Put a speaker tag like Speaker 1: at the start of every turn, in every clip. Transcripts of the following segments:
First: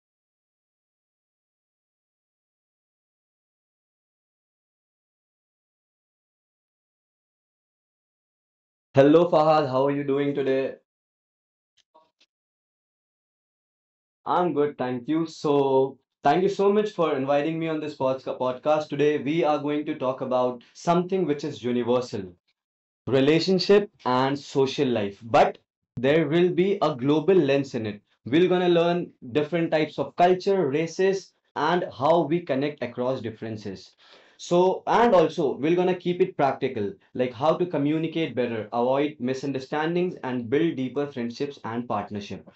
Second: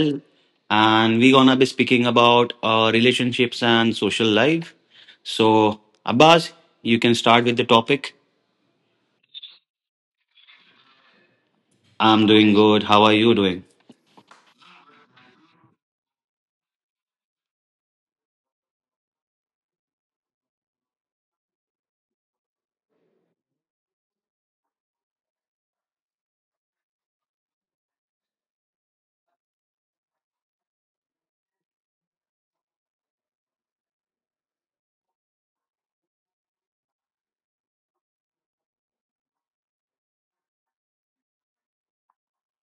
Speaker 1: well, and we're gonna be speaking about relationships and social life. So Abbas, you can start with the topic.
Speaker 2: Hello Fahad, how are you doing today?
Speaker 1: I'm doing good. How are you doing?
Speaker 2: I'm good, thank you. So, thank you so much for inviting me on this podcast. Today, we are going to talk about something which is universal relationship and social life, but there will be a global lens in it. We're going to learn different types of culture, races, and how we connect across differences. So, and also, we're going to keep it practical, like how to communicate better, avoid misunderstandings, and build deeper friendships and partnership.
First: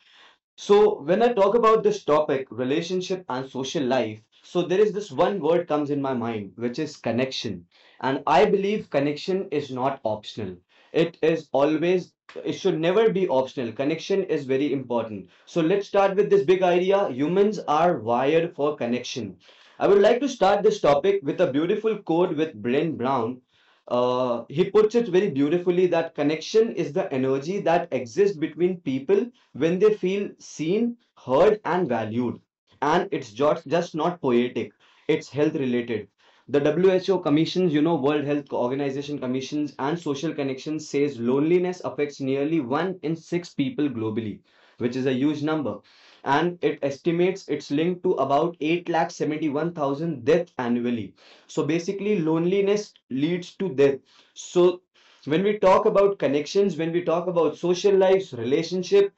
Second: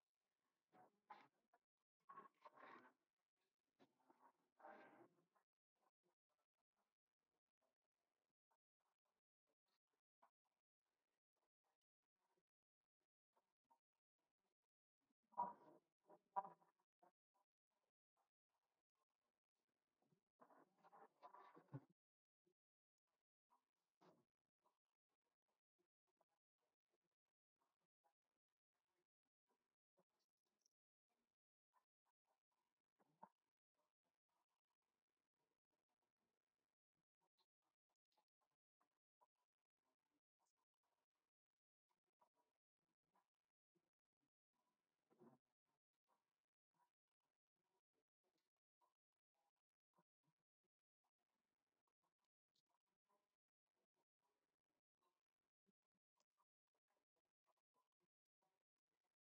Speaker 2: So when I talk about this topic, relationship and social life, so there is this one word comes in my mind, which is connection. And I believe connection is not optional. It is always, it should never be optional. Connection is very important. So let's start with this big idea. Humans are wired for connection. I would like to start this topic with a beautiful quote with Brent Brown. He puts it very beautifully that connection is the energy that exists between people when they feel seen, heard, and valued. And it's just not poetic, it's health related. The WHO commissions, World Health Organization commissions and social connections says loneliness affects nearly one in six people globally, which is a huge number. And it estimates it's linked to about 871,000 deaths annually. So basically, loneliness leads to death. So when we talk about connections, when we talk about social lives, relationship,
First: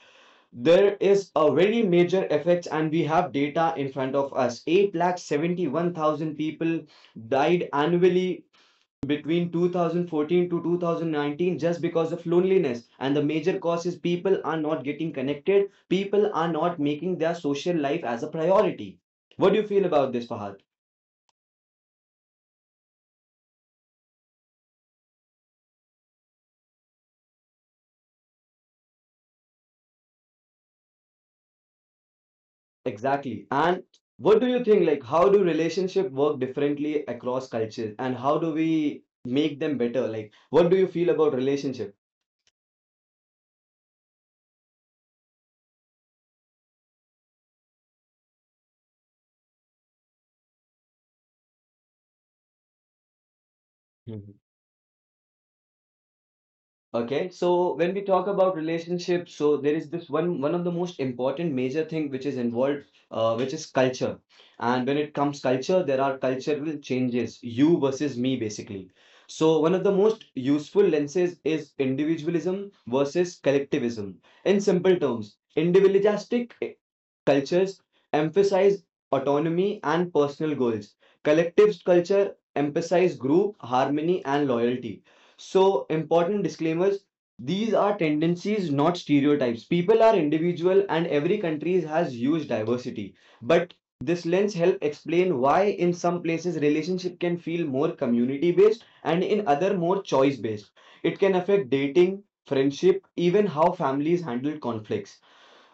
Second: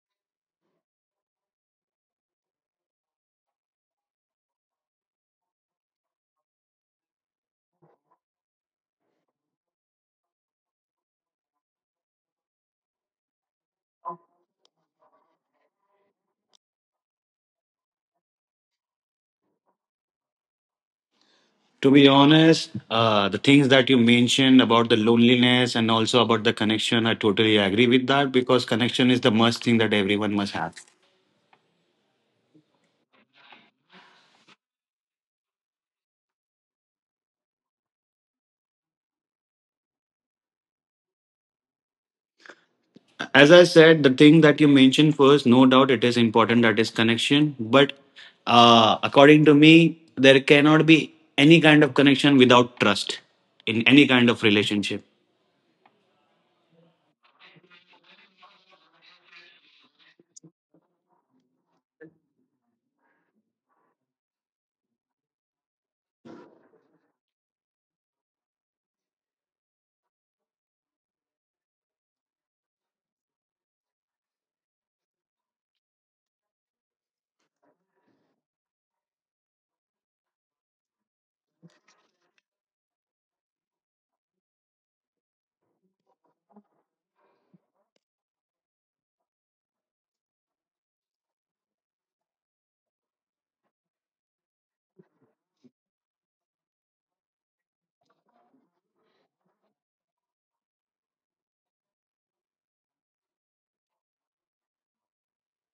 Speaker 2: there is a very major effect, and we have data in front of us. 71,000 people died annually between 2014 to 2019 just because of loneliness. And the major cause is people are not getting connected, people are not making their social life as a priority. What do you feel about this, Fahad?
Speaker 1: To be honest, the things that you mentioned about the loneliness and also about the connection, I totally agree with that because connection is the must thing that everyone must have.
Speaker 2: Exactly. And what do you think? Like, how do relationship work differently across cultures, and how do we make them better? Like, what do you feel about relationship?
Speaker 1: As I said, the thing that you mentioned first, no doubt it is important, that is connection, but according to me, there cannot be any kind of connection without trust in any kind of relationship.
Speaker 2: Okay, so when we talk about relationships, so there is this one of the most important major thing which is involved, which is culture. And when it comes culture, there are cultural changes, you versus me basically. So one of the most useful lenses is individualism versus collectivism. In simple terms, individualistic cultures emphasize autonomy and personal goals. Collective culture emphasize group harmony and loyalty. So important disclaimers. These are tendencies, not stereotypes. People are individual, and every country has huge diversity. But this lens help explain why in some places relationship can feel more community based and in other more choice based. It can affect dating, friendship, even how families handle conflicts.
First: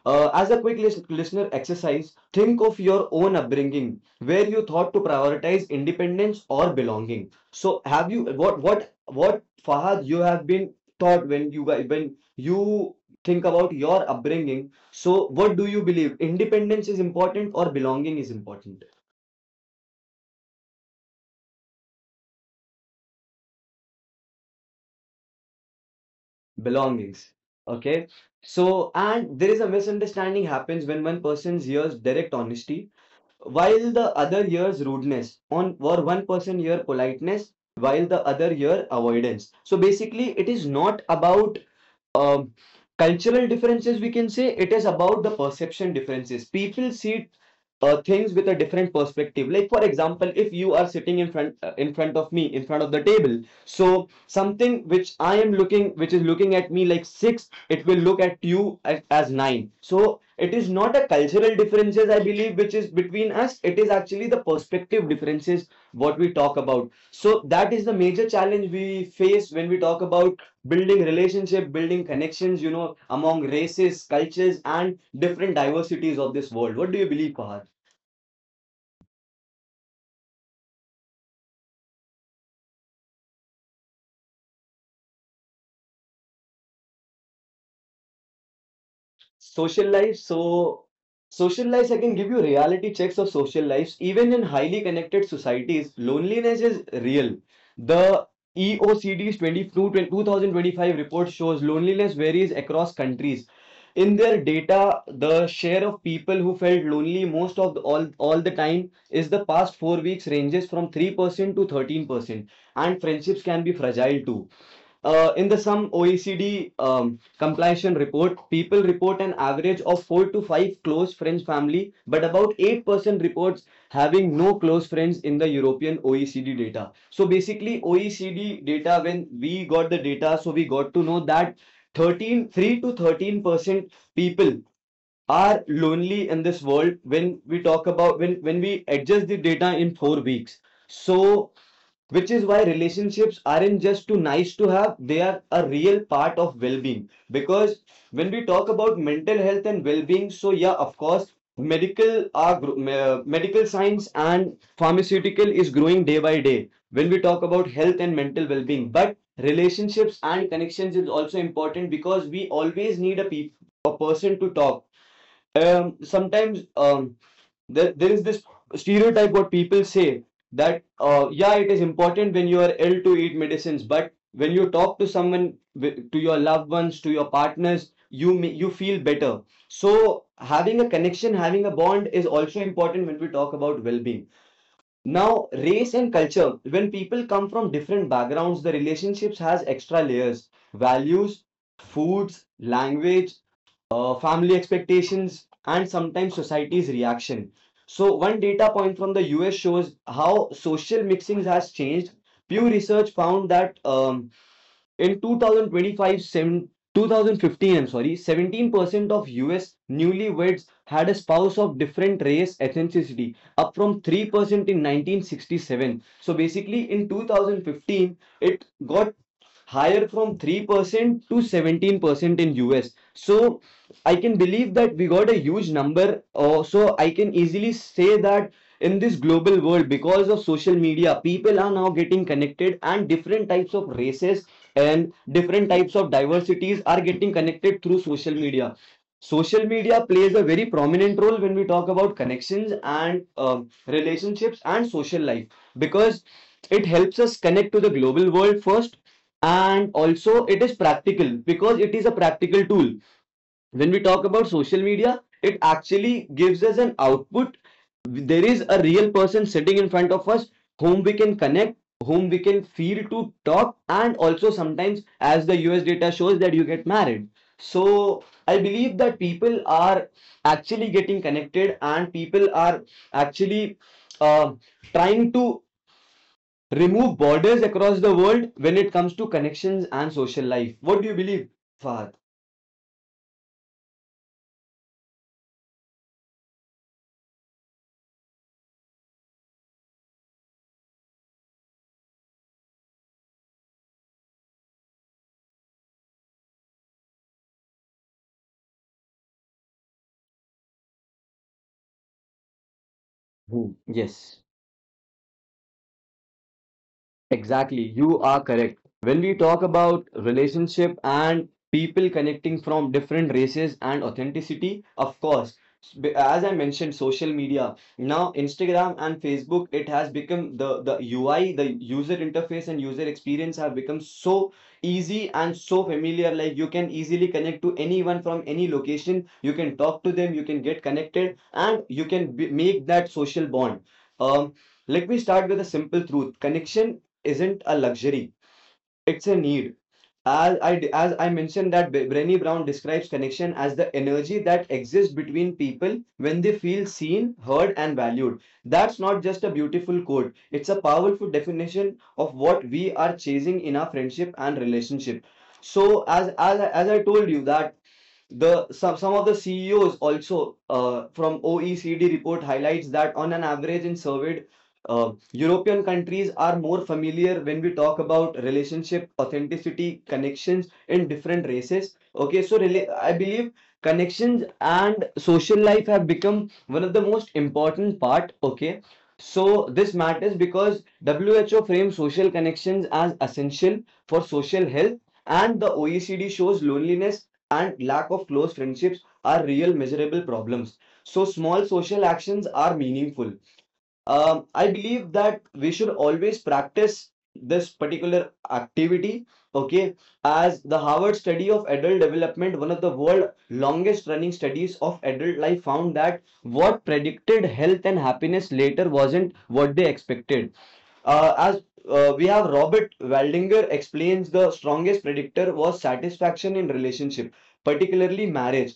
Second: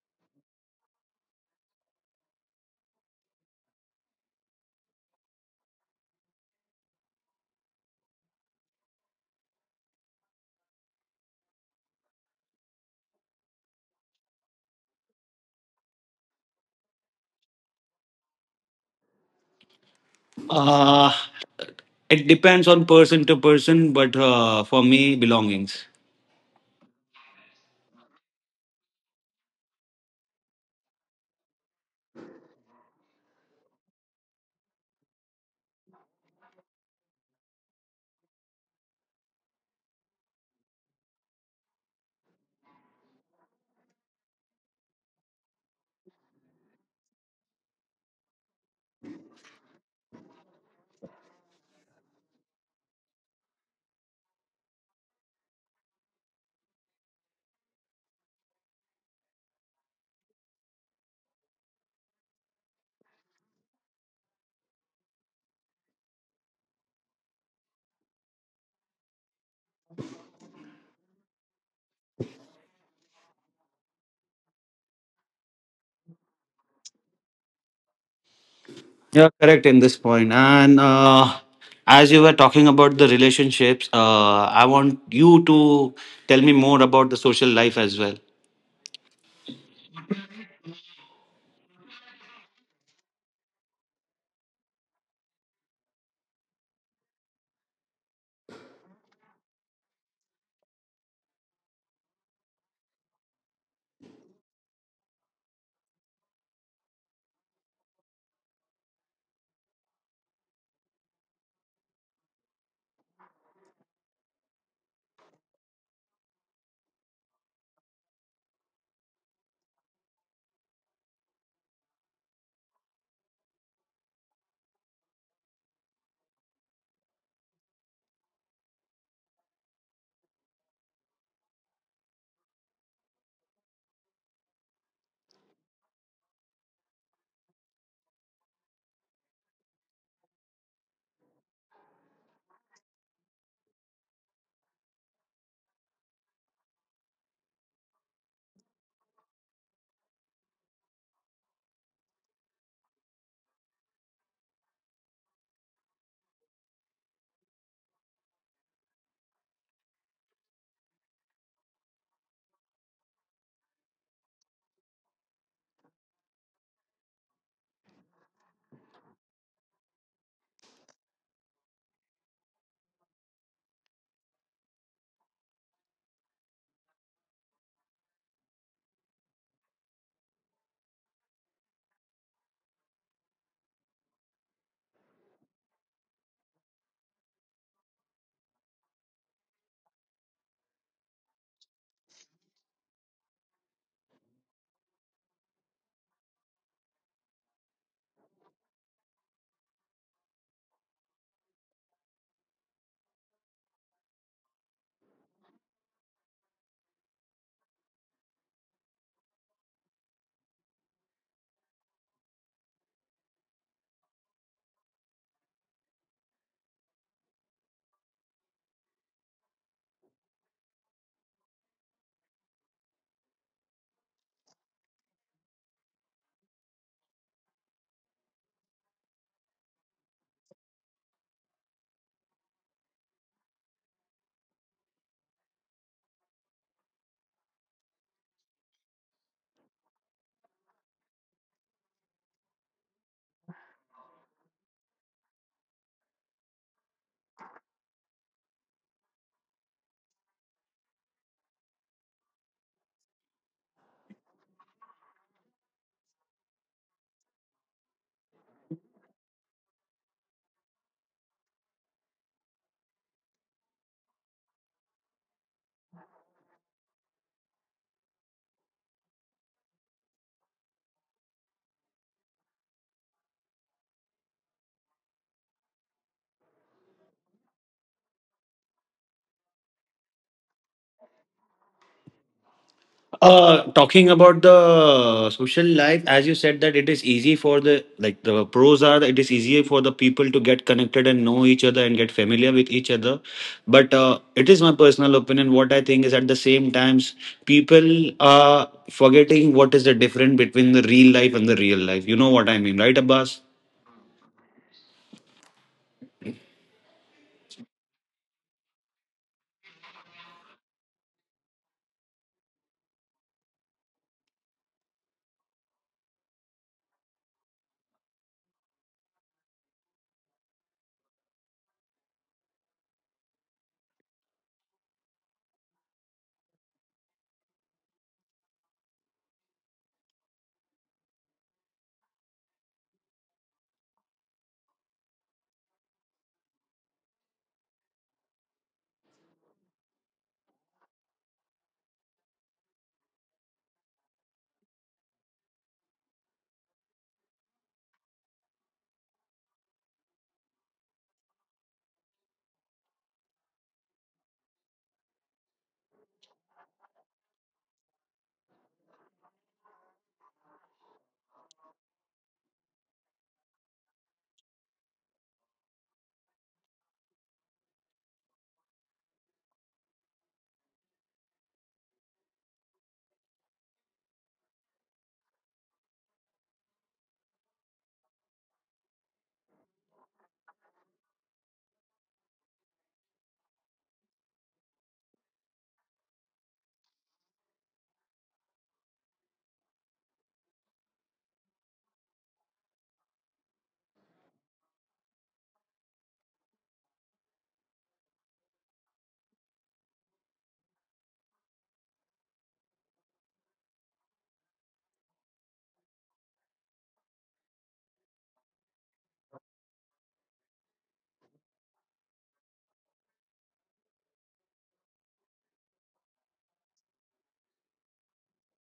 Speaker 2: As a quick listener exercise, think of your own upbringing, where you thought to prioritize independence or belonging. So, have you what Fahad you have been taught when you you think about your upbringing? So, what do you believe? Independence is important or belonging is important?
Speaker 1: uh, it depends on person to person, but for me, belongings.
Speaker 2: Belongings. Okay. So, and there is a misunderstanding happens when one person hears direct honesty while the other year's rudeness on, or one person year politeness while the other year avoidance. So basically, it is not about um, cultural differences, we can say it is about the perception differences. People see things with a different perspective. Like for example, if you are sitting in front of me, in front of the table, so something which I am looking, which is looking at me like six, it will look at you as nine. So it is not a cultural differences, I believe, which is between us. It is actually the perspective differences what we talk about. So that is the major challenge we face when we talk about building relationship, building connections, among races, cultures, and different diversities of this world. What do you believe, Fahad?
Speaker 1: You're correct in this point. And as you were talking about the relationships, I want you to tell me more about the social life as well.
Speaker 2: Social life, so social life. I can give you reality checks of social lives. Even in highly connected societies, loneliness is real. The EOCD's 2025 report shows loneliness varies across countries. In their data, the share of people who felt lonely all the time is the past 4 weeks ranges from 3% to 13%. And friendships can be fragile too. In the some OECD compilation report, people report an average of four to five close friends family, but about 8% reports having no close friends in the European OECD data. So basically, OECD data when we got the data, so we got to know that 13 3 to 13% people are lonely in this world when we talk about when we adjust the data in 4 weeks. So which is why relationships aren't just too nice to have, they are a real part of well being. Because when we talk about mental health and well being, so yeah, of course, medical science and pharmaceutical is growing day by day when we talk about health and mental well being. But relationships and connections is also important because we always need a person to talk, sometimes, there is this stereotype what people say that yeah, it is important when you are ill to eat medicines, but when you talk to someone, to your loved ones, to your partners, you feel better. So having a connection, having a bond is also important when we talk about well-being. Now race and culture, when people come from different backgrounds, the relationships has extra layers: values, foods, language, family expectations, and sometimes society's reaction. So, one data point from the US shows how social mixings has changed. Pew Research found that in 2025, 2015, I'm sorry, 17% of US newlyweds had a spouse of different race ethnicity, up from 3% in 1967. So basically, in 2015, it got higher from 3% to 17% in US. So I can believe that we got a huge number. So I can easily say that in this global world, because of social media, people are now getting connected and different types of races and different types of diversities are getting connected through social media. Social media plays a very prominent role when we talk about connections and relationships and social life, because it helps us connect to the global world first, and also it is practical because it is a practical tool. When we talk about social media, it actually gives us an output. There is a real person sitting in front of us whom we can connect, whom we can feel to talk, and also sometimes, as the US data shows, that you get married. So, I believe that people are actually getting connected and people are actually uh, trying to remove borders across the world when it comes to connections and social life. What do you believe, Fahad?
Speaker 1: Talking about the social life, as you said that it is easy for the like the pros are that it is easier for the people to get connected and know each other and get familiar with each other. But it is my personal opinion. What I think is at the same times people are forgetting what is the difference between the real life and the real life. You know what I mean, right, Abbas?
Speaker 2: Hmm. Yes. Exactly, you are correct. When we talk about relationship and people connecting from different races and authenticity, of course, as I mentioned, social media. Now, Instagram and Facebook, it has become the UI, the user interface and user experience have become so easy and so familiar. Like you can easily connect to anyone from any location. You can talk to them, you can get connected, and you can make that social bond. Um, let me start with a simple truth. Connection isn't a luxury, it's a need. As I mentioned that Brené Brown describes connection as the energy that exists between people when they feel seen, heard and valued. That's not just a beautiful quote, it's a powerful definition of what we are chasing in our friendship and relationship. So as I told you that the some of the CEOs also from OECD report highlights that on an average in surveyed European countries are more familiar when we talk about relationship, authenticity, connections in different races. Okay, so I believe connections and social life have become one of the most important part. Okay, so this matters because WHO frames social connections as essential for social health, and the OECD shows loneliness and lack of close friendships are real measurable problems. So, small social actions are meaningful. I believe that we should always practice this particular activity, okay, as the Harvard study of adult development, one of the world longest running studies of adult life, found that what predicted health and happiness later wasn't what they expected. As we have Robert Waldinger explains the strongest predictor was satisfaction in relationship, particularly marriage,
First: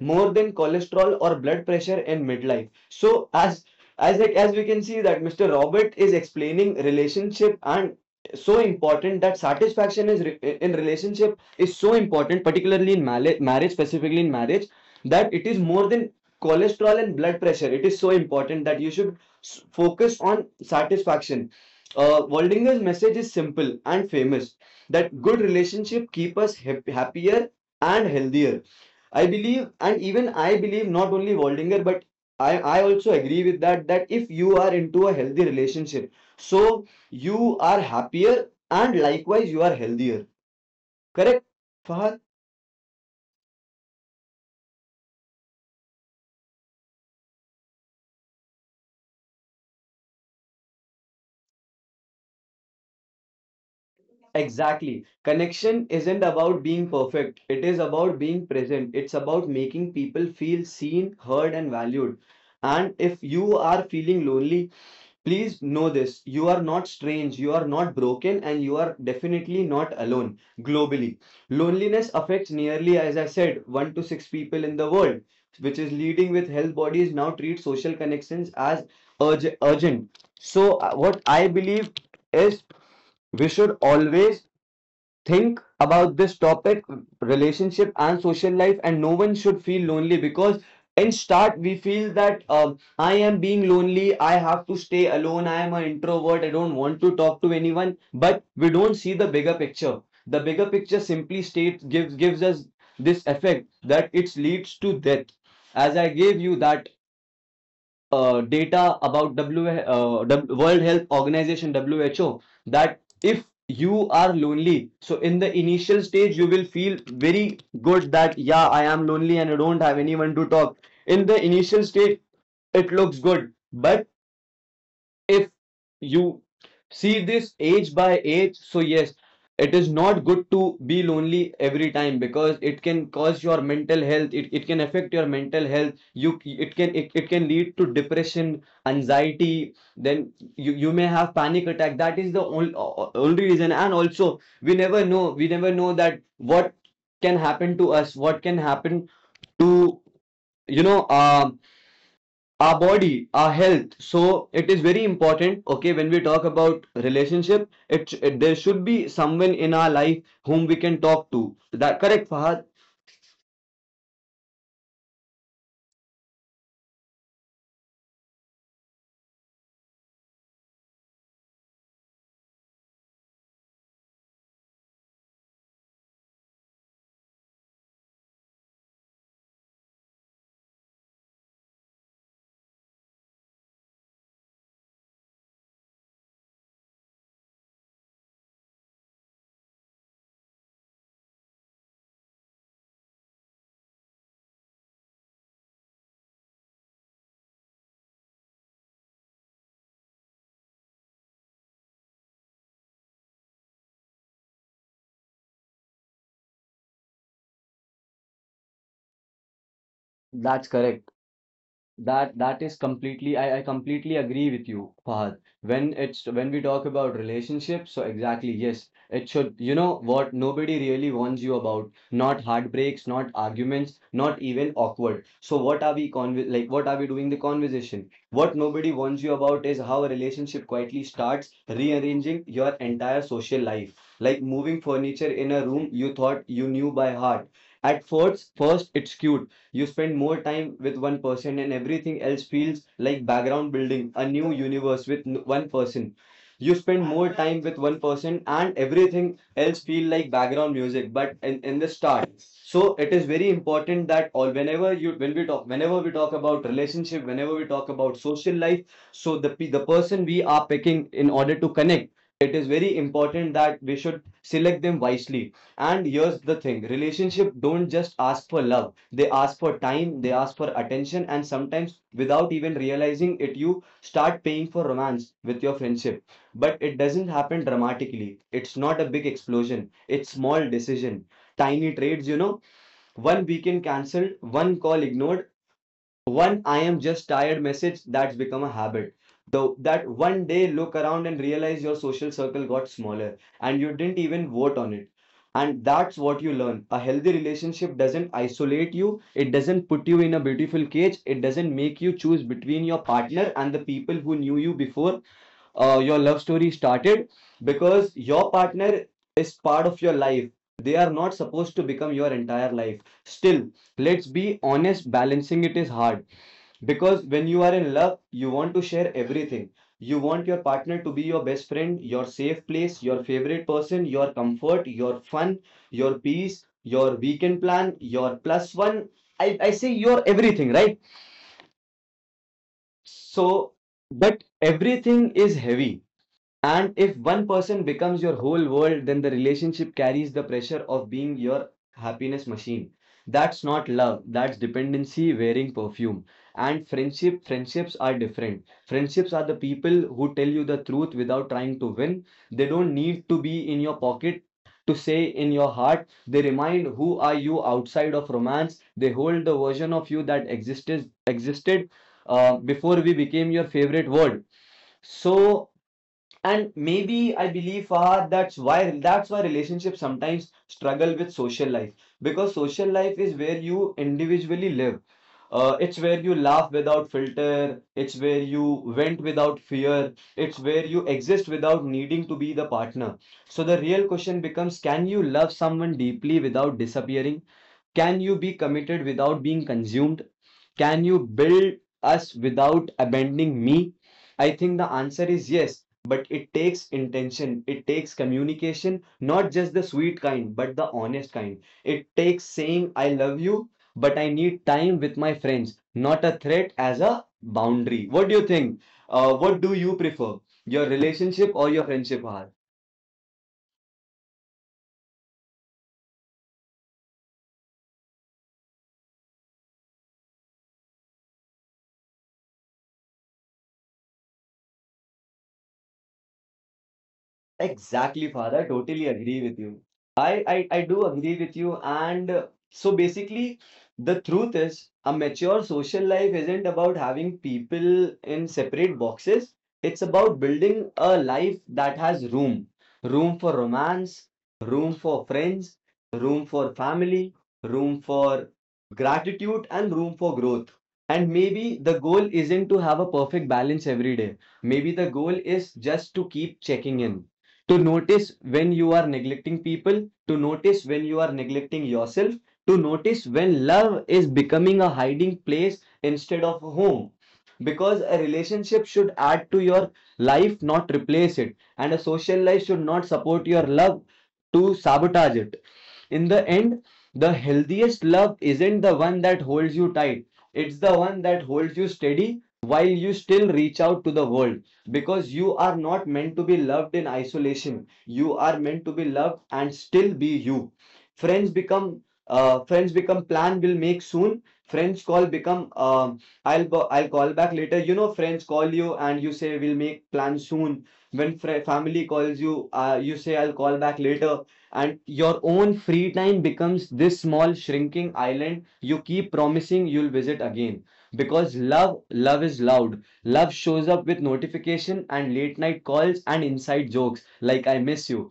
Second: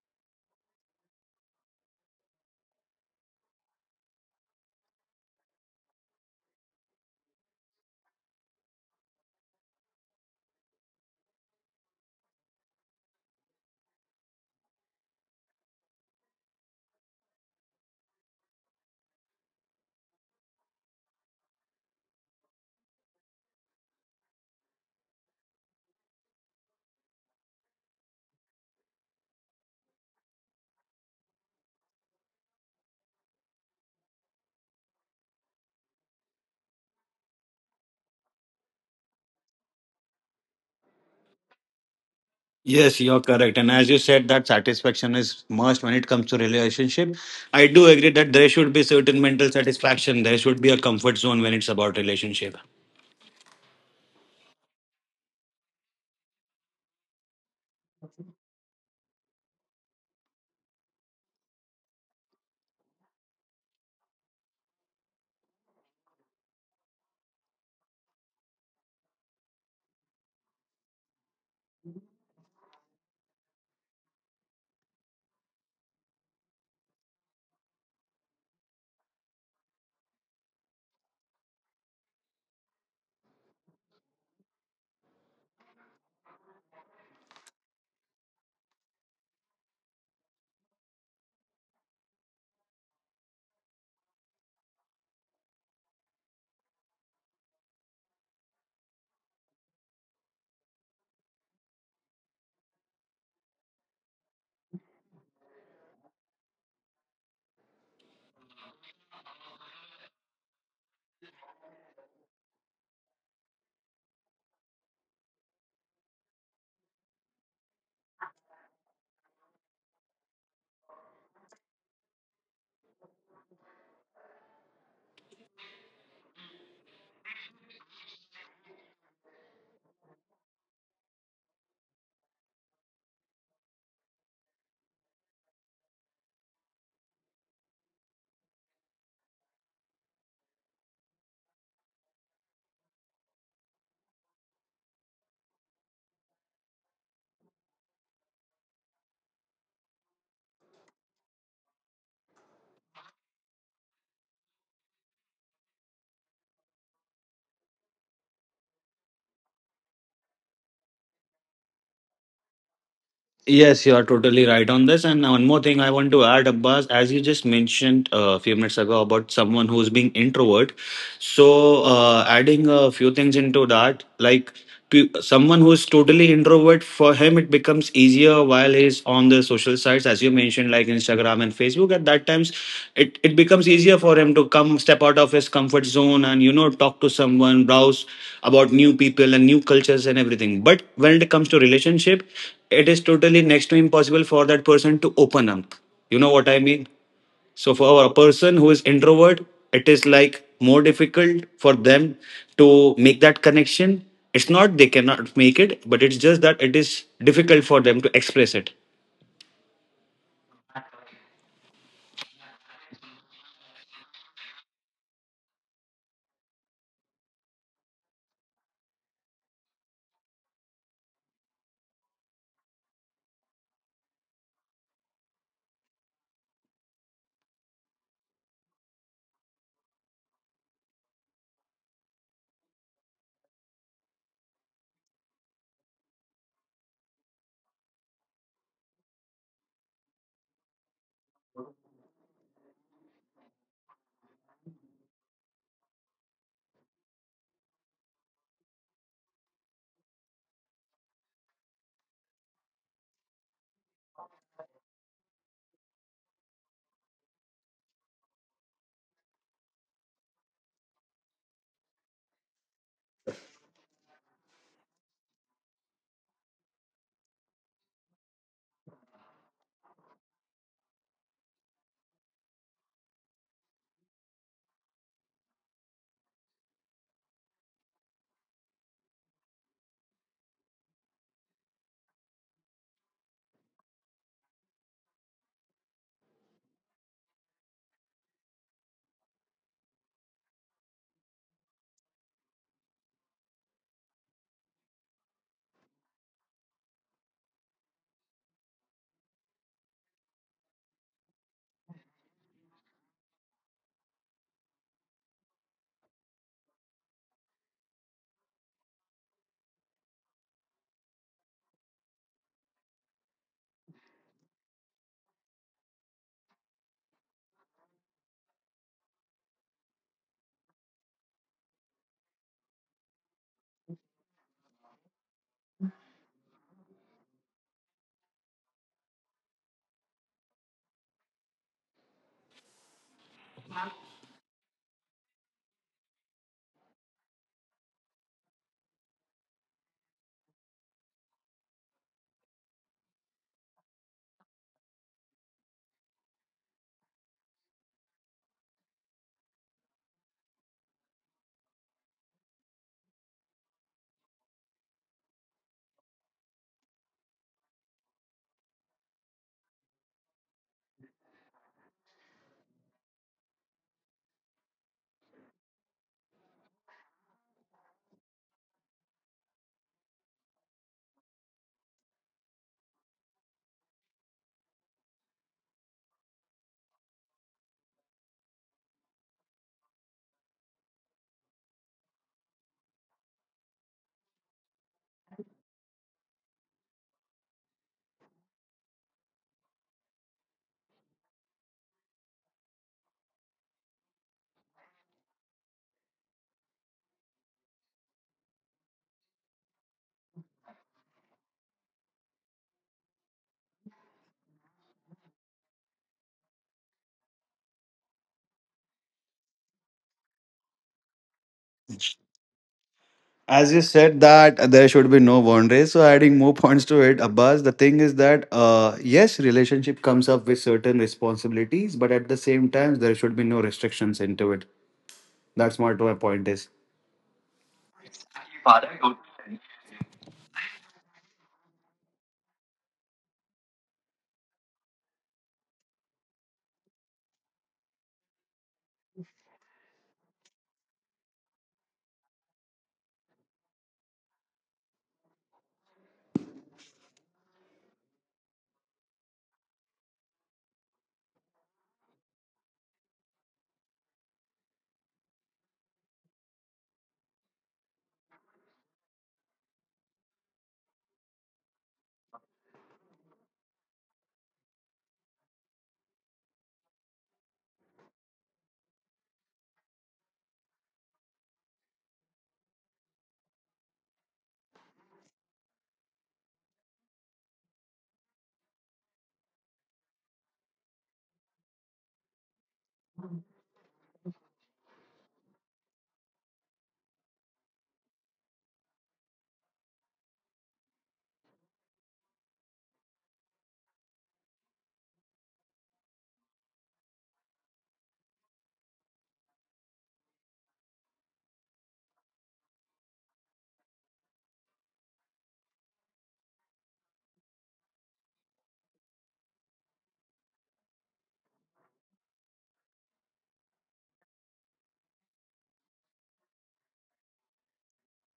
Speaker 2: more than cholesterol or blood pressure in midlife. So as like, as we can see that Mr. Robert is explaining relationship and so important that satisfaction is in relationship is so important, particularly in marriage, specifically in marriage, that it is more than cholesterol and blood pressure. It is so important that you should focus on satisfaction. Waldinger's message is simple and famous that good relationship keep us happier and healthier. I believe, and even I believe, not only Waldinger, but I also agree with that that if you are into a healthy relationship, so you are happier and likewise you are healthier. Correct, Fahad?
Speaker 1: Yes, you're correct. And as you said, that satisfaction is must when it comes to relationship. I do agree that there should be certain mental satisfaction. There should be a comfort zone when it's about relationship.
Speaker 2: Exactly. Connection isn't about being perfect. It is about being present. It's about making people feel seen, heard, and valued. And if you are feeling lonely, please know this, you are not strange, you are not broken, and you are definitely not alone globally. Loneliness affects nearly, as I said, 1 to 6 people in the world, which is leading with health bodies now treat social connections as urgent. So, what I believe is we should always think about this topic, relationship and social life, and no one should feel lonely because in start we feel that I am being lonely, I have to stay alone, I am an introvert, I don't want to talk to anyone, but we don't see the bigger picture. The bigger picture simply states, gives us this effect that it leads to death, as I gave you that data about World Health Organization, WHO, that if you are lonely, so in the initial stage you will feel very good that yeah, I am lonely and I don't have anyone to talk. In the initial stage, it looks good, but if you see this age by age, so yes, it is not good to be lonely every time because it can cause your mental health. It can affect your mental health. You, it can, it can lead to depression, anxiety. Then you may have panic attack. That is the only reason. And also, we never know. We never know that what can happen to us. What can happen to, you know um our body, our health. So it is very important. Okay, when we talk about relationship, it, there should be someone in our life whom we can talk to. That correct, Fahad?
Speaker 1: Yes, you are totally right on this. And one more thing I want to add, Abbas, as you just mentioned a few minutes ago about someone who's being introvert. So adding a few things into that, like someone who is totally introvert, for him it becomes easier while he's on the social sites, as you mentioned, like Instagram and Facebook. At that times it becomes easier for him to come step out of his comfort zone and, you know, talk to someone, browse about new people and new cultures and everything. But when it comes to relationship, it is totally next to impossible for that person to open up. You know what I mean? So for a person who is introvert, it is like more difficult for them to make that connection. It's not they cannot make it, but it's just that it is difficult for them to express it.
Speaker 2: That's correct. That is completely, I completely agree with you, Fahad. When it's, when we talk about relationships, so exactly, yes, it should, you know what nobody really warns you about, not heartbreaks, not arguments, not even awkward. So what are we conv like, what are we doing the conversation? What nobody warns you about is how a relationship quietly starts rearranging your entire social life. Like moving furniture in a room you thought you knew by heart. First it's cute. You spend more time with one person, and everything else feels like background, building a new universe with one person. You spend more time with one person, and everything else feel like background music. But in the start, so it is very important that all whenever you, when we talk, whenever we talk about relationship, whenever we talk about social life, so the the person we are picking in order to connect, it is very important that we should select them wisely. And here's the thing, relationship don't just ask for love, they ask for time, they ask for attention, and sometimes without even realizing it, you start paying for romance with your friendship. But it doesn't happen dramatically, it's not a big explosion, it's small decision, tiny trades, you know, one weekend cancelled, one call ignored, one I am just tired message, that's become a habit. Though that one day look around and realize your social circle got smaller and you didn't even vote on it. And that's what you learn. A healthy relationship doesn't isolate you, it doesn't put you in a beautiful cage, it doesn't make you choose between your partner and the people who knew you before your love story started, because your partner is part of your life. They are not supposed to become your entire life. Still, let's be honest, balancing it is hard, because when you are in love, you want to share everything. You want your partner to be your best friend, your safe place, your favorite person, your comfort, your fun, your peace, your weekend plan, your plus one. I say your everything, right? So, but everything is heavy. And if one person becomes your whole world, then the relationship carries the pressure of being your happiness machine. That's not love, that's dependency wearing perfume. And friendships are different. Friendships are the people who tell you the truth without trying to win. They don't need to be in your pocket to say in your heart. They remind who are you outside of romance. They hold the version of you that existed before we became your favorite word. So, and maybe I believe, Fahad, that's why relationships sometimes struggle with social life, because social life is where you individually live. It's where you laugh without filter. It's where you vent without fear. It's where you exist without needing to be the partner. So the real question becomes: can you love someone deeply without disappearing? Can you be committed without being consumed? Can you build us without abandoning me? I think the answer is yes, but it takes intention, it takes communication, not just the sweet kind, but the honest kind. It takes saying, I love you, but I need time with my friends, not a threat as a boundary. What do you think? What do you prefer, your relationship or your friendship? Har?
Speaker 1: As you said that there should be no boundaries, so adding more points to it, Abbas, the thing is that yes, relationship comes up with certain responsibilities, but at the same time, there should be no restrictions into it. That's what my point is.
Speaker 2: Exactly, Father. I totally agree with you. I do agree with you. And so basically, the truth is a mature social life isn't about having people in separate boxes. It's about building a life that has room, room for romance, room for friends, room for family, room for gratitude, and room for growth. And maybe the goal isn't to have a perfect balance every day. Maybe the goal is just to keep checking in, to notice when you are neglecting people, to notice when you are neglecting yourself, to notice when love is becoming a hiding place instead of a home. Because a relationship should add to your life, not replace it. And a social life should not support your love to sabotage it. In the end, the healthiest love isn't the one that holds you tight, it's the one that holds you steady while you still reach out to the world, because you are not meant to be loved in isolation, you are meant to be loved and still be you. Friends become, friends become plan will make soon. Friends call become, i'll I'll call back later. You know, friends call you and you say we'll make plan soon. When family calls you, you say I'll call back later. And your own free time becomes this small shrinking island you keep promising you'll visit again, because love is loud, love shows up with notification and late night calls and inside jokes like I miss you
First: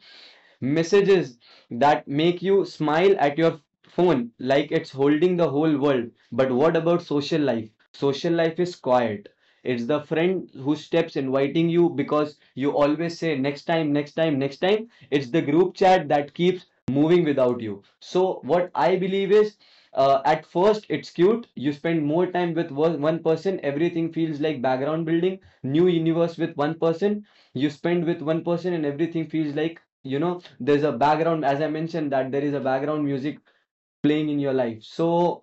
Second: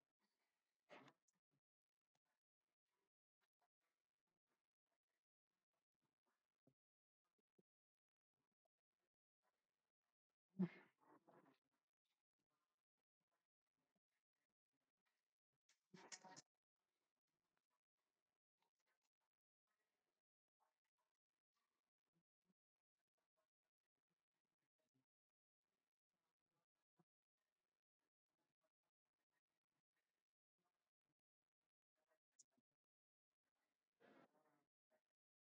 Speaker 2: messages that make you smile at your phone like it's holding the whole world. But what about social life? Social life is quiet. It's the friend who steps inviting you because you always say next time, next time, next time. It's the group chat that keeps moving without you. So, what I believe is, at first it's cute, you spend more time with one person, everything feels like background, building new universe with one person. You spend with one person and everything feels like, you know, there's a background, as I mentioned, that there is a background music playing in your life. So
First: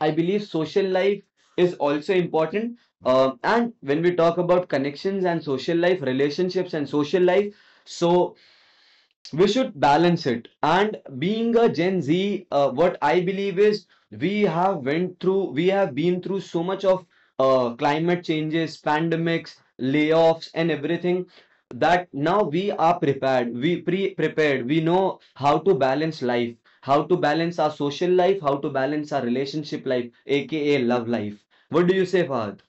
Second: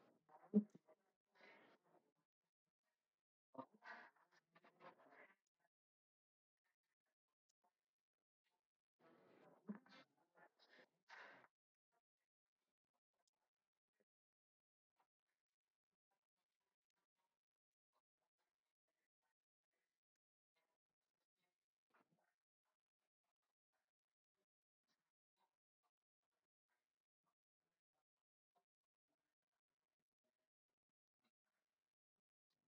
Speaker 2: I believe social life is also important. And when we talk about connections and social life, relationships and social life, so we should balance it. And being a gen z, what I believe is, we have went through, we have been through so much of climate changes, pandemics, layoffs, and everything, that now we are prepared, we prepared, we know how to balance life, how to balance our social life, how to balance our relationship life, aka love life. What do you say, Fahad?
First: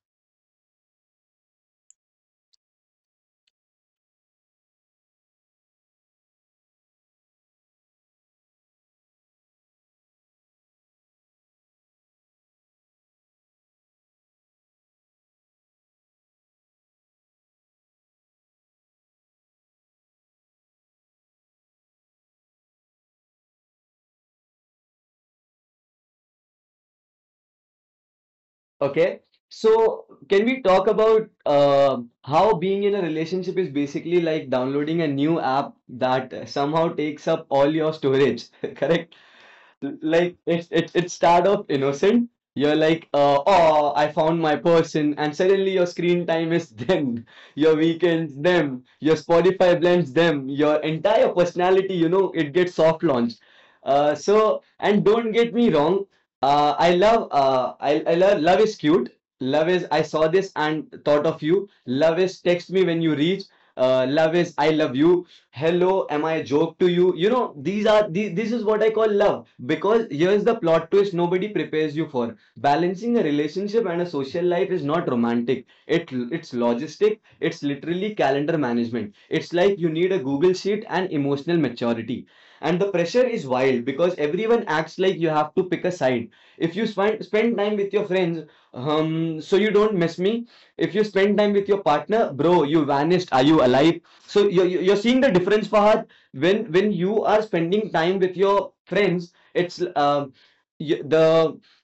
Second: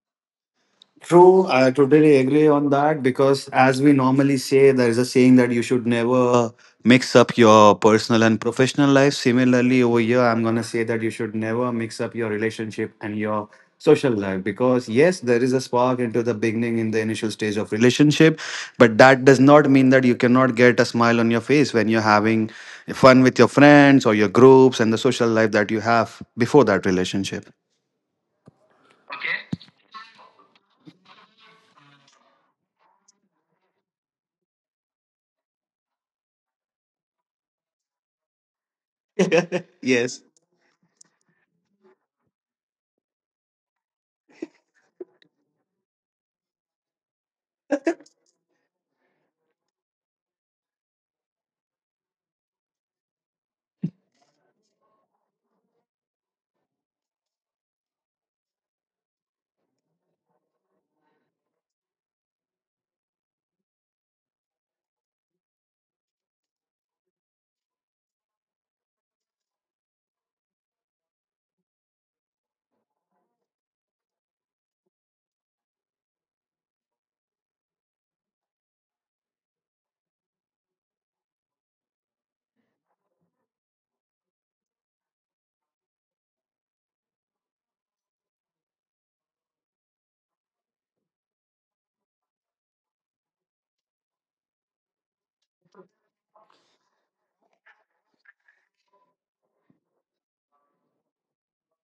Speaker 1: True, I totally agree on that because, as we normally say, there is a saying that you should never mix up your personal and professional life. Similarly, over here, I'm going to say that you should never mix up your relationship and your social life because, yes, there is a spark into the beginning in the initial stage of relationship, but that does not mean that you cannot get a smile on your face when you're having fun with your friends or your groups and the social life that you have before that relationship.
Speaker 2: Okay. So, can we talk about how being in a relationship is basically like downloading a new app that somehow takes up all your storage, correct?
Speaker 1: Yes.
Speaker 2: Like it start off innocent. You're like oh, I found my person, and suddenly your screen time is them, your weekends them, your Spotify blends them, your entire personality it gets soft launched. So and don't get me wrong, I love I love. Love is cute. Love is I saw this and thought of you. Love is text me when you reach. Love is I love you. Hello, am I a joke to you? You know These are this is what I call love, because here's the plot twist: nobody prepares you for balancing a relationship and a social life. Is not romantic, it's logistic. It's literally calendar management. It's like you need a Google Sheet and emotional maturity. And the pressure is wild because everyone acts like you have to pick a side. If you spend time with your friends, um, so you don't miss me. If you spend time with your partner, bro, you vanished, are you alive? So you're seeing the difference, Fahad. When you are spending time with your friends, it's um, the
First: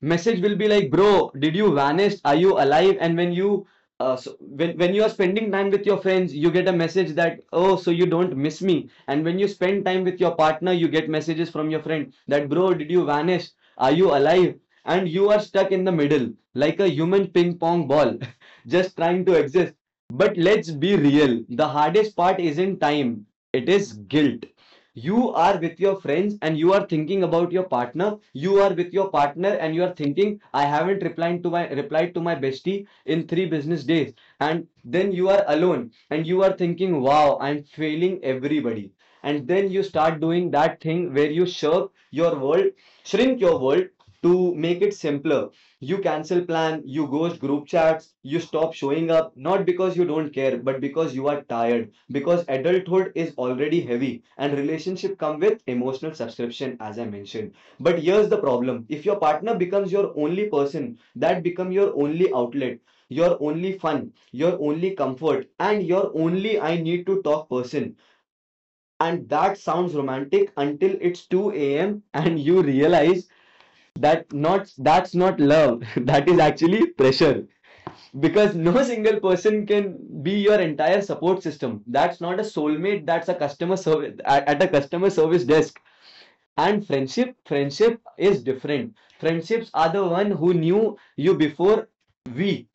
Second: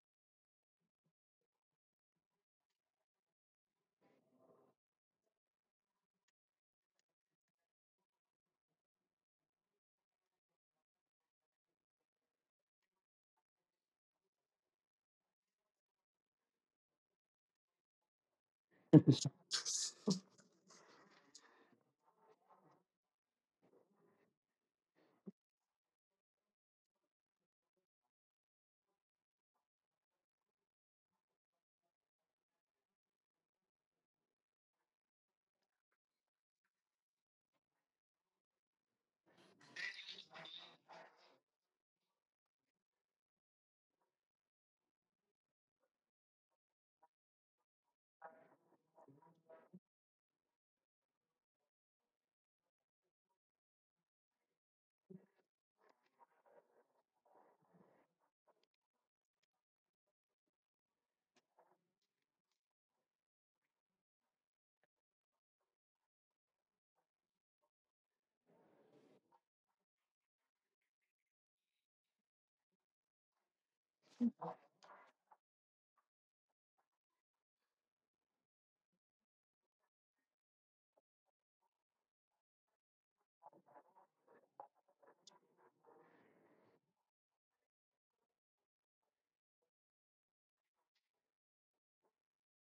Speaker 2: message will be like, bro, did you vanish, are you alive? And when you when you are spending time with your friends, you get a message that, oh, so you don't miss me. And when you spend time with your partner, you get messages from your friend that, bro, did you vanish, are you alive? And you are stuck in the middle like a human ping pong ball, just trying to exist. But let's be real. The hardest part isn't time, it is guilt. You are with your friends and you are thinking about your partner. You are with your partner and you are thinking, I haven't replied to my bestie in three business days. And then you are alone and you are thinking, wow, I'm failing everybody. And then you start doing that thing where you shirk your world, shrink your world to make it simpler. You cancel plan, you ghost group chats, you stop showing up, not because you don't care, but because you are tired. Because adulthood is already heavy and relationship come with emotional subscription, as I mentioned. But here's the problem. If your partner becomes your only person, that become your only outlet, your only fun, your only comfort, and your only I need to talk person. And that sounds romantic until it's 2 a.m. and you realize that not that's not love. That is actually pressure, because no single person can be your entire support system. That's not a soulmate, that's a customer service at a customer service desk. And friendship is different. Friendships are the one who knew you before we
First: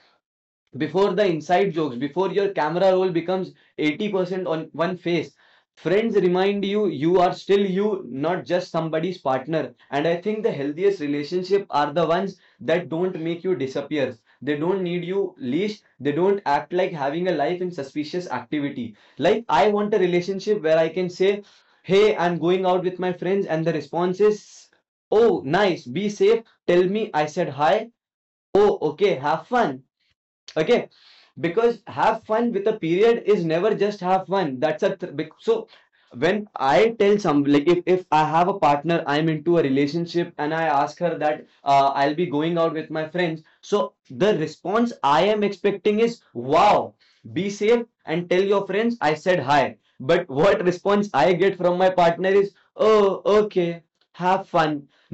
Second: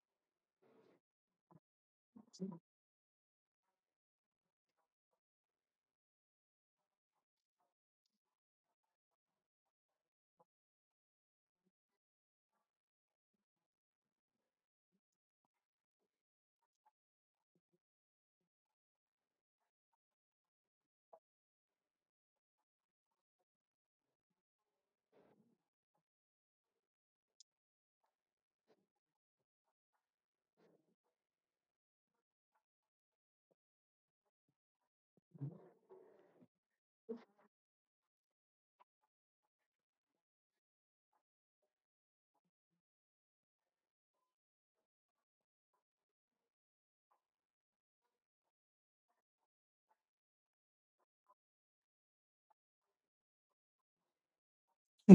Speaker 2: before the inside jokes, before your camera roll becomes 80% on one face. Friends remind you you are still you, not just somebody's partner. And I think the healthiest relationship are the ones that don't make you disappear. They don't need you leash. They don't act like having a life in suspicious activity. Like, I want a relationship where I can say, "Hey, I'm going out with my friends," and the response is, "Oh, nice. Be safe. Tell me I said hi. Oh, okay. Have fun." Okay, because have fun with a period is never just have fun. That's a so, when I tell some, like, if I have a partner, I'm into a relationship, and I ask her that, I'll be going out with my friends, so the response I am expecting is, wow, be safe and tell your friends I said hi. But what response I get from my partner is, oh, okay, have fun.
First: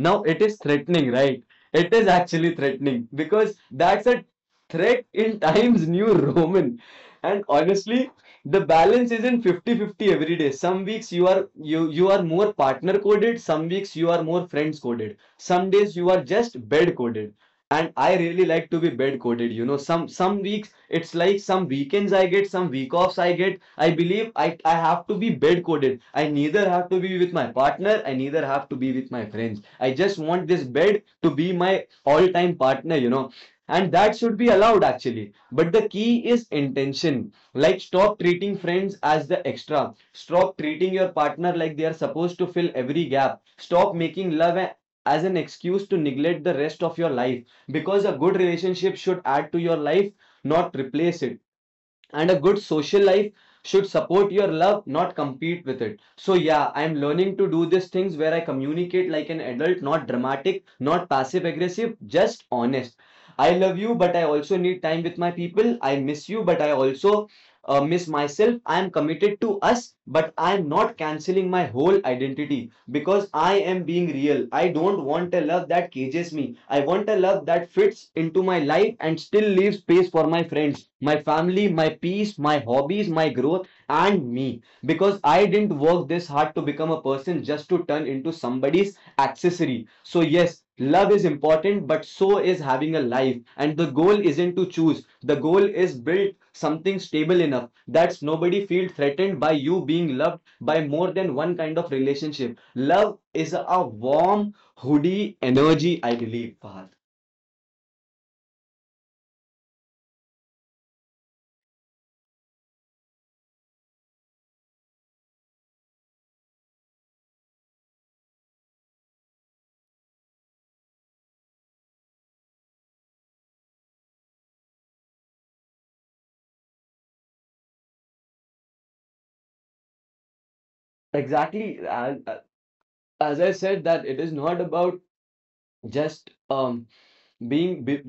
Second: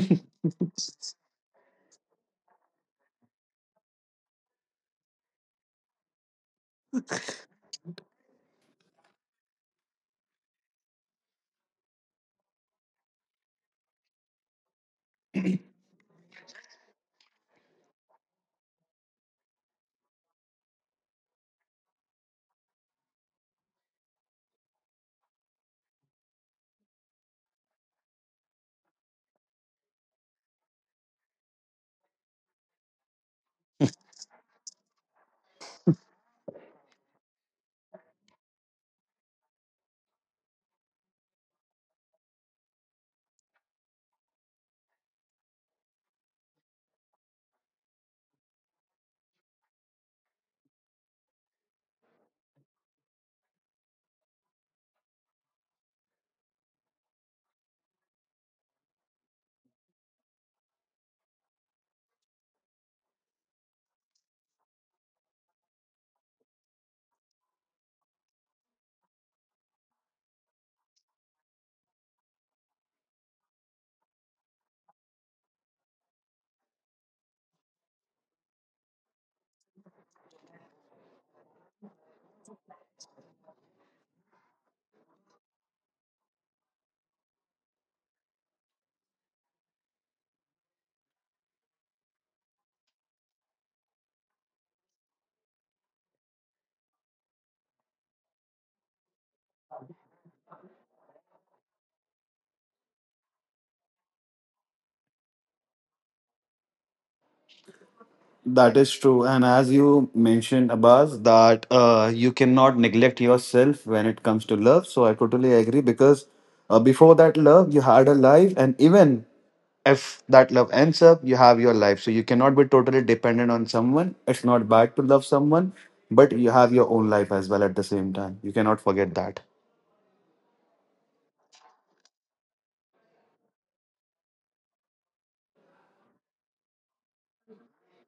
Speaker 2: Now it is threatening, right? It is actually threatening because that's a threat in Times New Roman. And honestly, the balance isn't 50/50 every day. Some weeks you are you are more partner coded, some weeks you are more friends coded. Some days you are just bed coded. And I really like to be bed coded, you know. Some weeks it's like some weekends I get, some week offs I get. I believe I have to be bed coded. I neither have to be with my partner, I neither have to be with my friends. I just want this bed to be my all-time partner, you know, and that should be allowed, actually. But the key is intention. Like, stop treating friends as the extra, stop treating your partner like they are supposed to fill every gap, stop making as an excuse to neglect the rest of your life. Because a good relationship should add to your life, not replace it. And a good social life should support your love, not compete with it. So yeah, I'm learning to do these things where I communicate like an adult, not dramatic, not passive aggressive, just honest. I love you, but I also need time with my people. I miss you, but I also miss myself. I am committed to us, but I am not canceling my whole identity. Because I am being real. I don't want a love that cages me. I want a love that fits into my life and still leaves space for my friends, my family, my peace, my hobbies, my growth, and me. Because I didn't work this hard to become a person just to turn into somebody's accessory. So yes, love is important, but so is having a life. And the goal isn't to choose, the goal is build something stable enough that nobody feels threatened by you being loved by more than one kind of relationship. Love is a warm hoodie energy, I believe, Fahad.
Speaker 1: That is true. And as you mentioned, Abbas, that you cannot neglect yourself when it comes to love. So I totally agree because before that love, you had a life. And even if that love ends up, you have your life. So you cannot be totally dependent on someone. It's not bad to love someone, but you have your own life as well at the same time. You cannot forget that.
Speaker 2: Exactly. And as I said, that it is not about just being be-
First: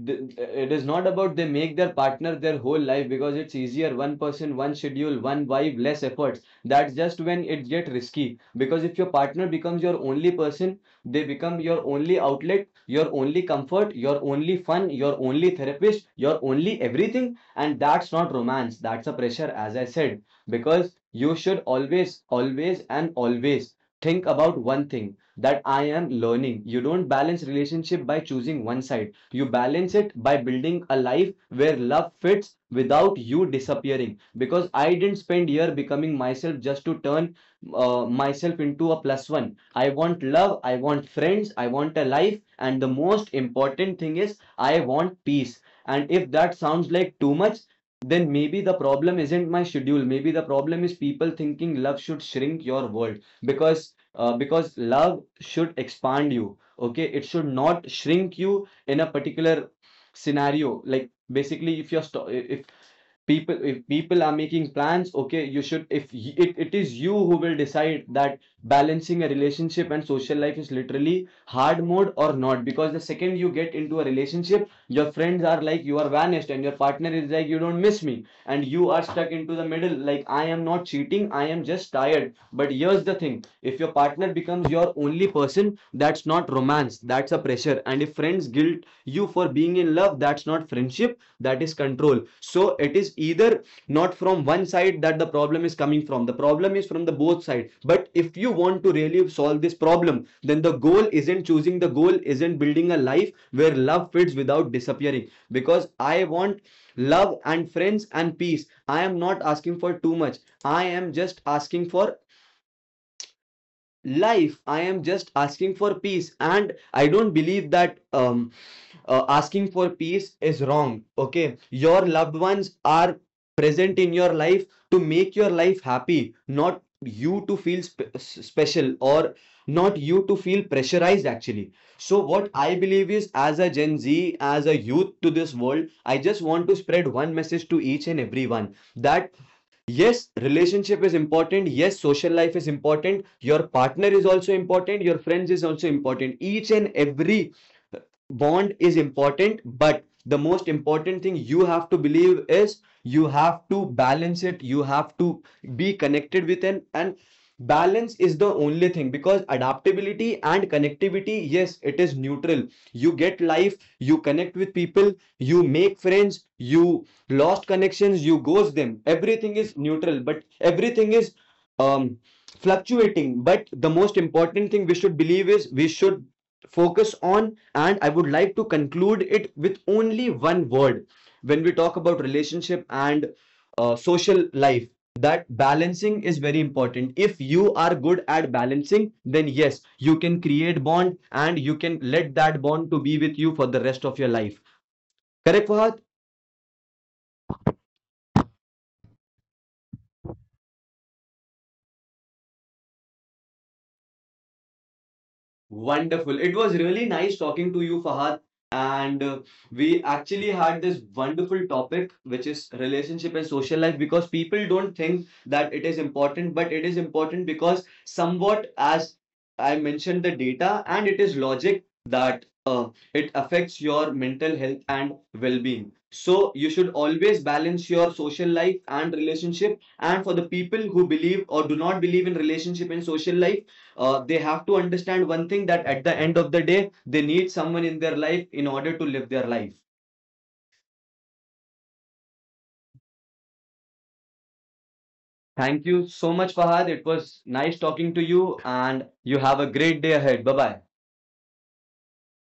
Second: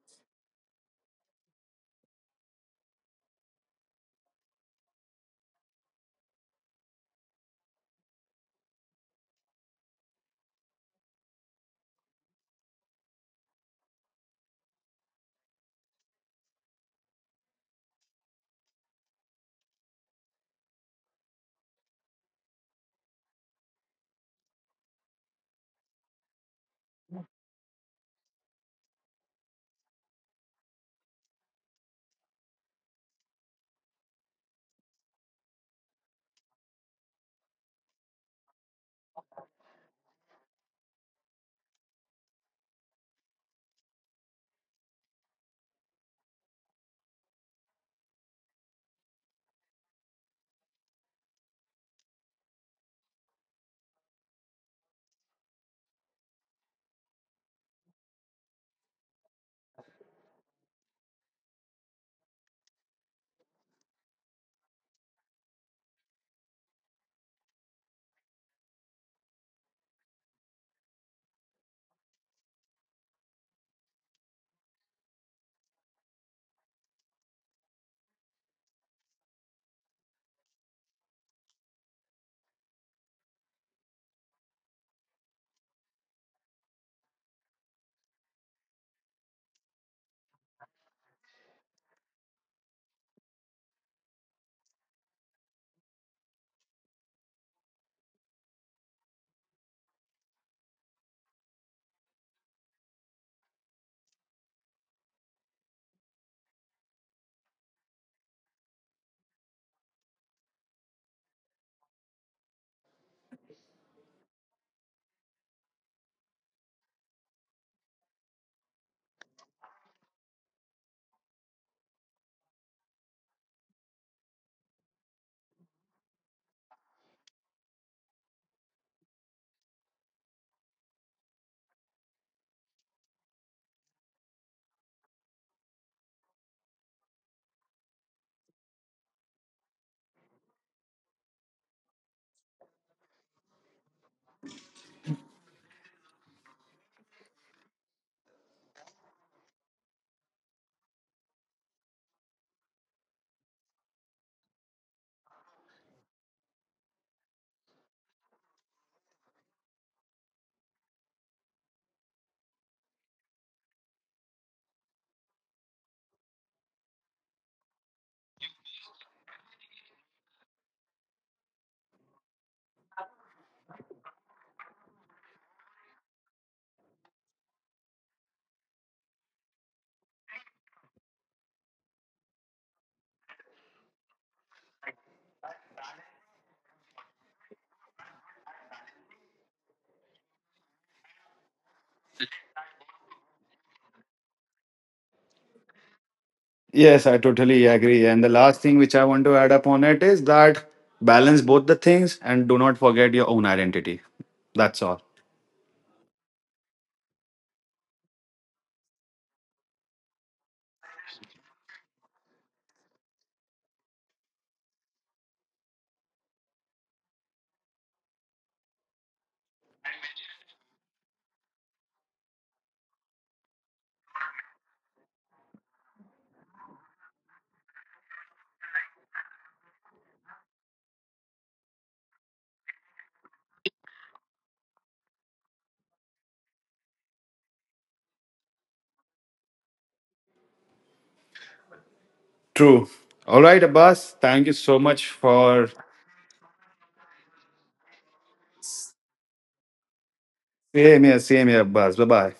Speaker 2: it is not about they make their partner their whole life, because it's easier, one person, one schedule, one vibe, less efforts. That's just when it get risky, because if your partner becomes your only person, they become your only outlet, your only comfort, your only fun, your only therapist, your only everything. And that's not romance, that's a pressure, as I said. Because you should always, always, and always think about one thing that I am learning. You don't balance relationship by choosing one side, you balance it by building a life where love fits without you disappearing. Because I didn't spend year becoming myself just to turn myself into a plus one. I want love, I want friends, I want a life, and the most important thing is I want peace. And if that sounds like too much, then maybe the problem isn't my schedule. Maybe the problem is people thinking love should shrink your world, because love should expand you. Okay, it should not shrink you in a particular scenario, like basically if you're if if people are making plans, okay, you should, if it is you who will decide that balancing a relationship and social life is literally hard mode or not. Because the second you get into a relationship, your friends are like, you are vanished, and your partner is like, you don't miss me. And you are stuck into the middle, like, I am not cheating, I am just tired. But here's the thing, if your partner becomes your only person, that's not romance, that's a pressure. And if friends guilt you for being in love, that's not friendship, that is control. So it is either not from one side that the problem is coming from, the problem is from the both side. But if you want to really solve this problem, then the goal isn't choosing, the goal isn't building a life where love fits without disappearing. Because I want love and friends and peace, I am not asking for too much, I am just asking for life, I am just asking for peace. And I don't believe that asking for peace is wrong. Okay, your loved ones are present in your life to make your life happy, not you to feel special, or not you to feel pressurized, actually. So what I believe is, as a Gen Z, as a youth to this world, I just want to spread one message to each and everyone that yes, relationship is important, yes, social life is important, your partner is also important, your friends is also important, each and every bond is important. But the most important thing you have to believe is you have to balance it, you have to be connected with an and balance is the only thing, because adaptability and connectivity, yes, it is neutral. You get life, you connect with people, you make friends, you lost connections, you ghost them, everything is neutral, but everything is um fluctuating. But the most important thing we should believe is we should focus on, and I would like to conclude it with only one word, when we talk about relationship and social life, that balancing is very important. If you are good at balancing, then yes, you can create bond and you can let that bond to be with you for the rest of your life, correct Fahad?
Speaker 1: Yes, I totally agree. And the last thing which I want to add upon it is that balance both the things and do not forget your own identity. That's all.
Speaker 2: Wonderful. It was really nice talking to you, Fahad. And we actually had this wonderful topic, which is relationship and social life, because people don't think that it is important, but it is important because, somewhat, as I mentioned, the data, and it is logic that it affects your mental health and well being. So, you should always balance your social life and relationship. And for the people who believe or do not believe in relationship and social life, they have to understand one thing, that at the end of the day, they need someone in their life in order to live their life.
Speaker 1: True. All right, Abbas. Thank you so much for.
Speaker 2: Thank you so much, Fahad. It was nice talking to you, and you have a great day ahead. Bye bye.
Speaker 1: Same here, Abbas. Bye bye.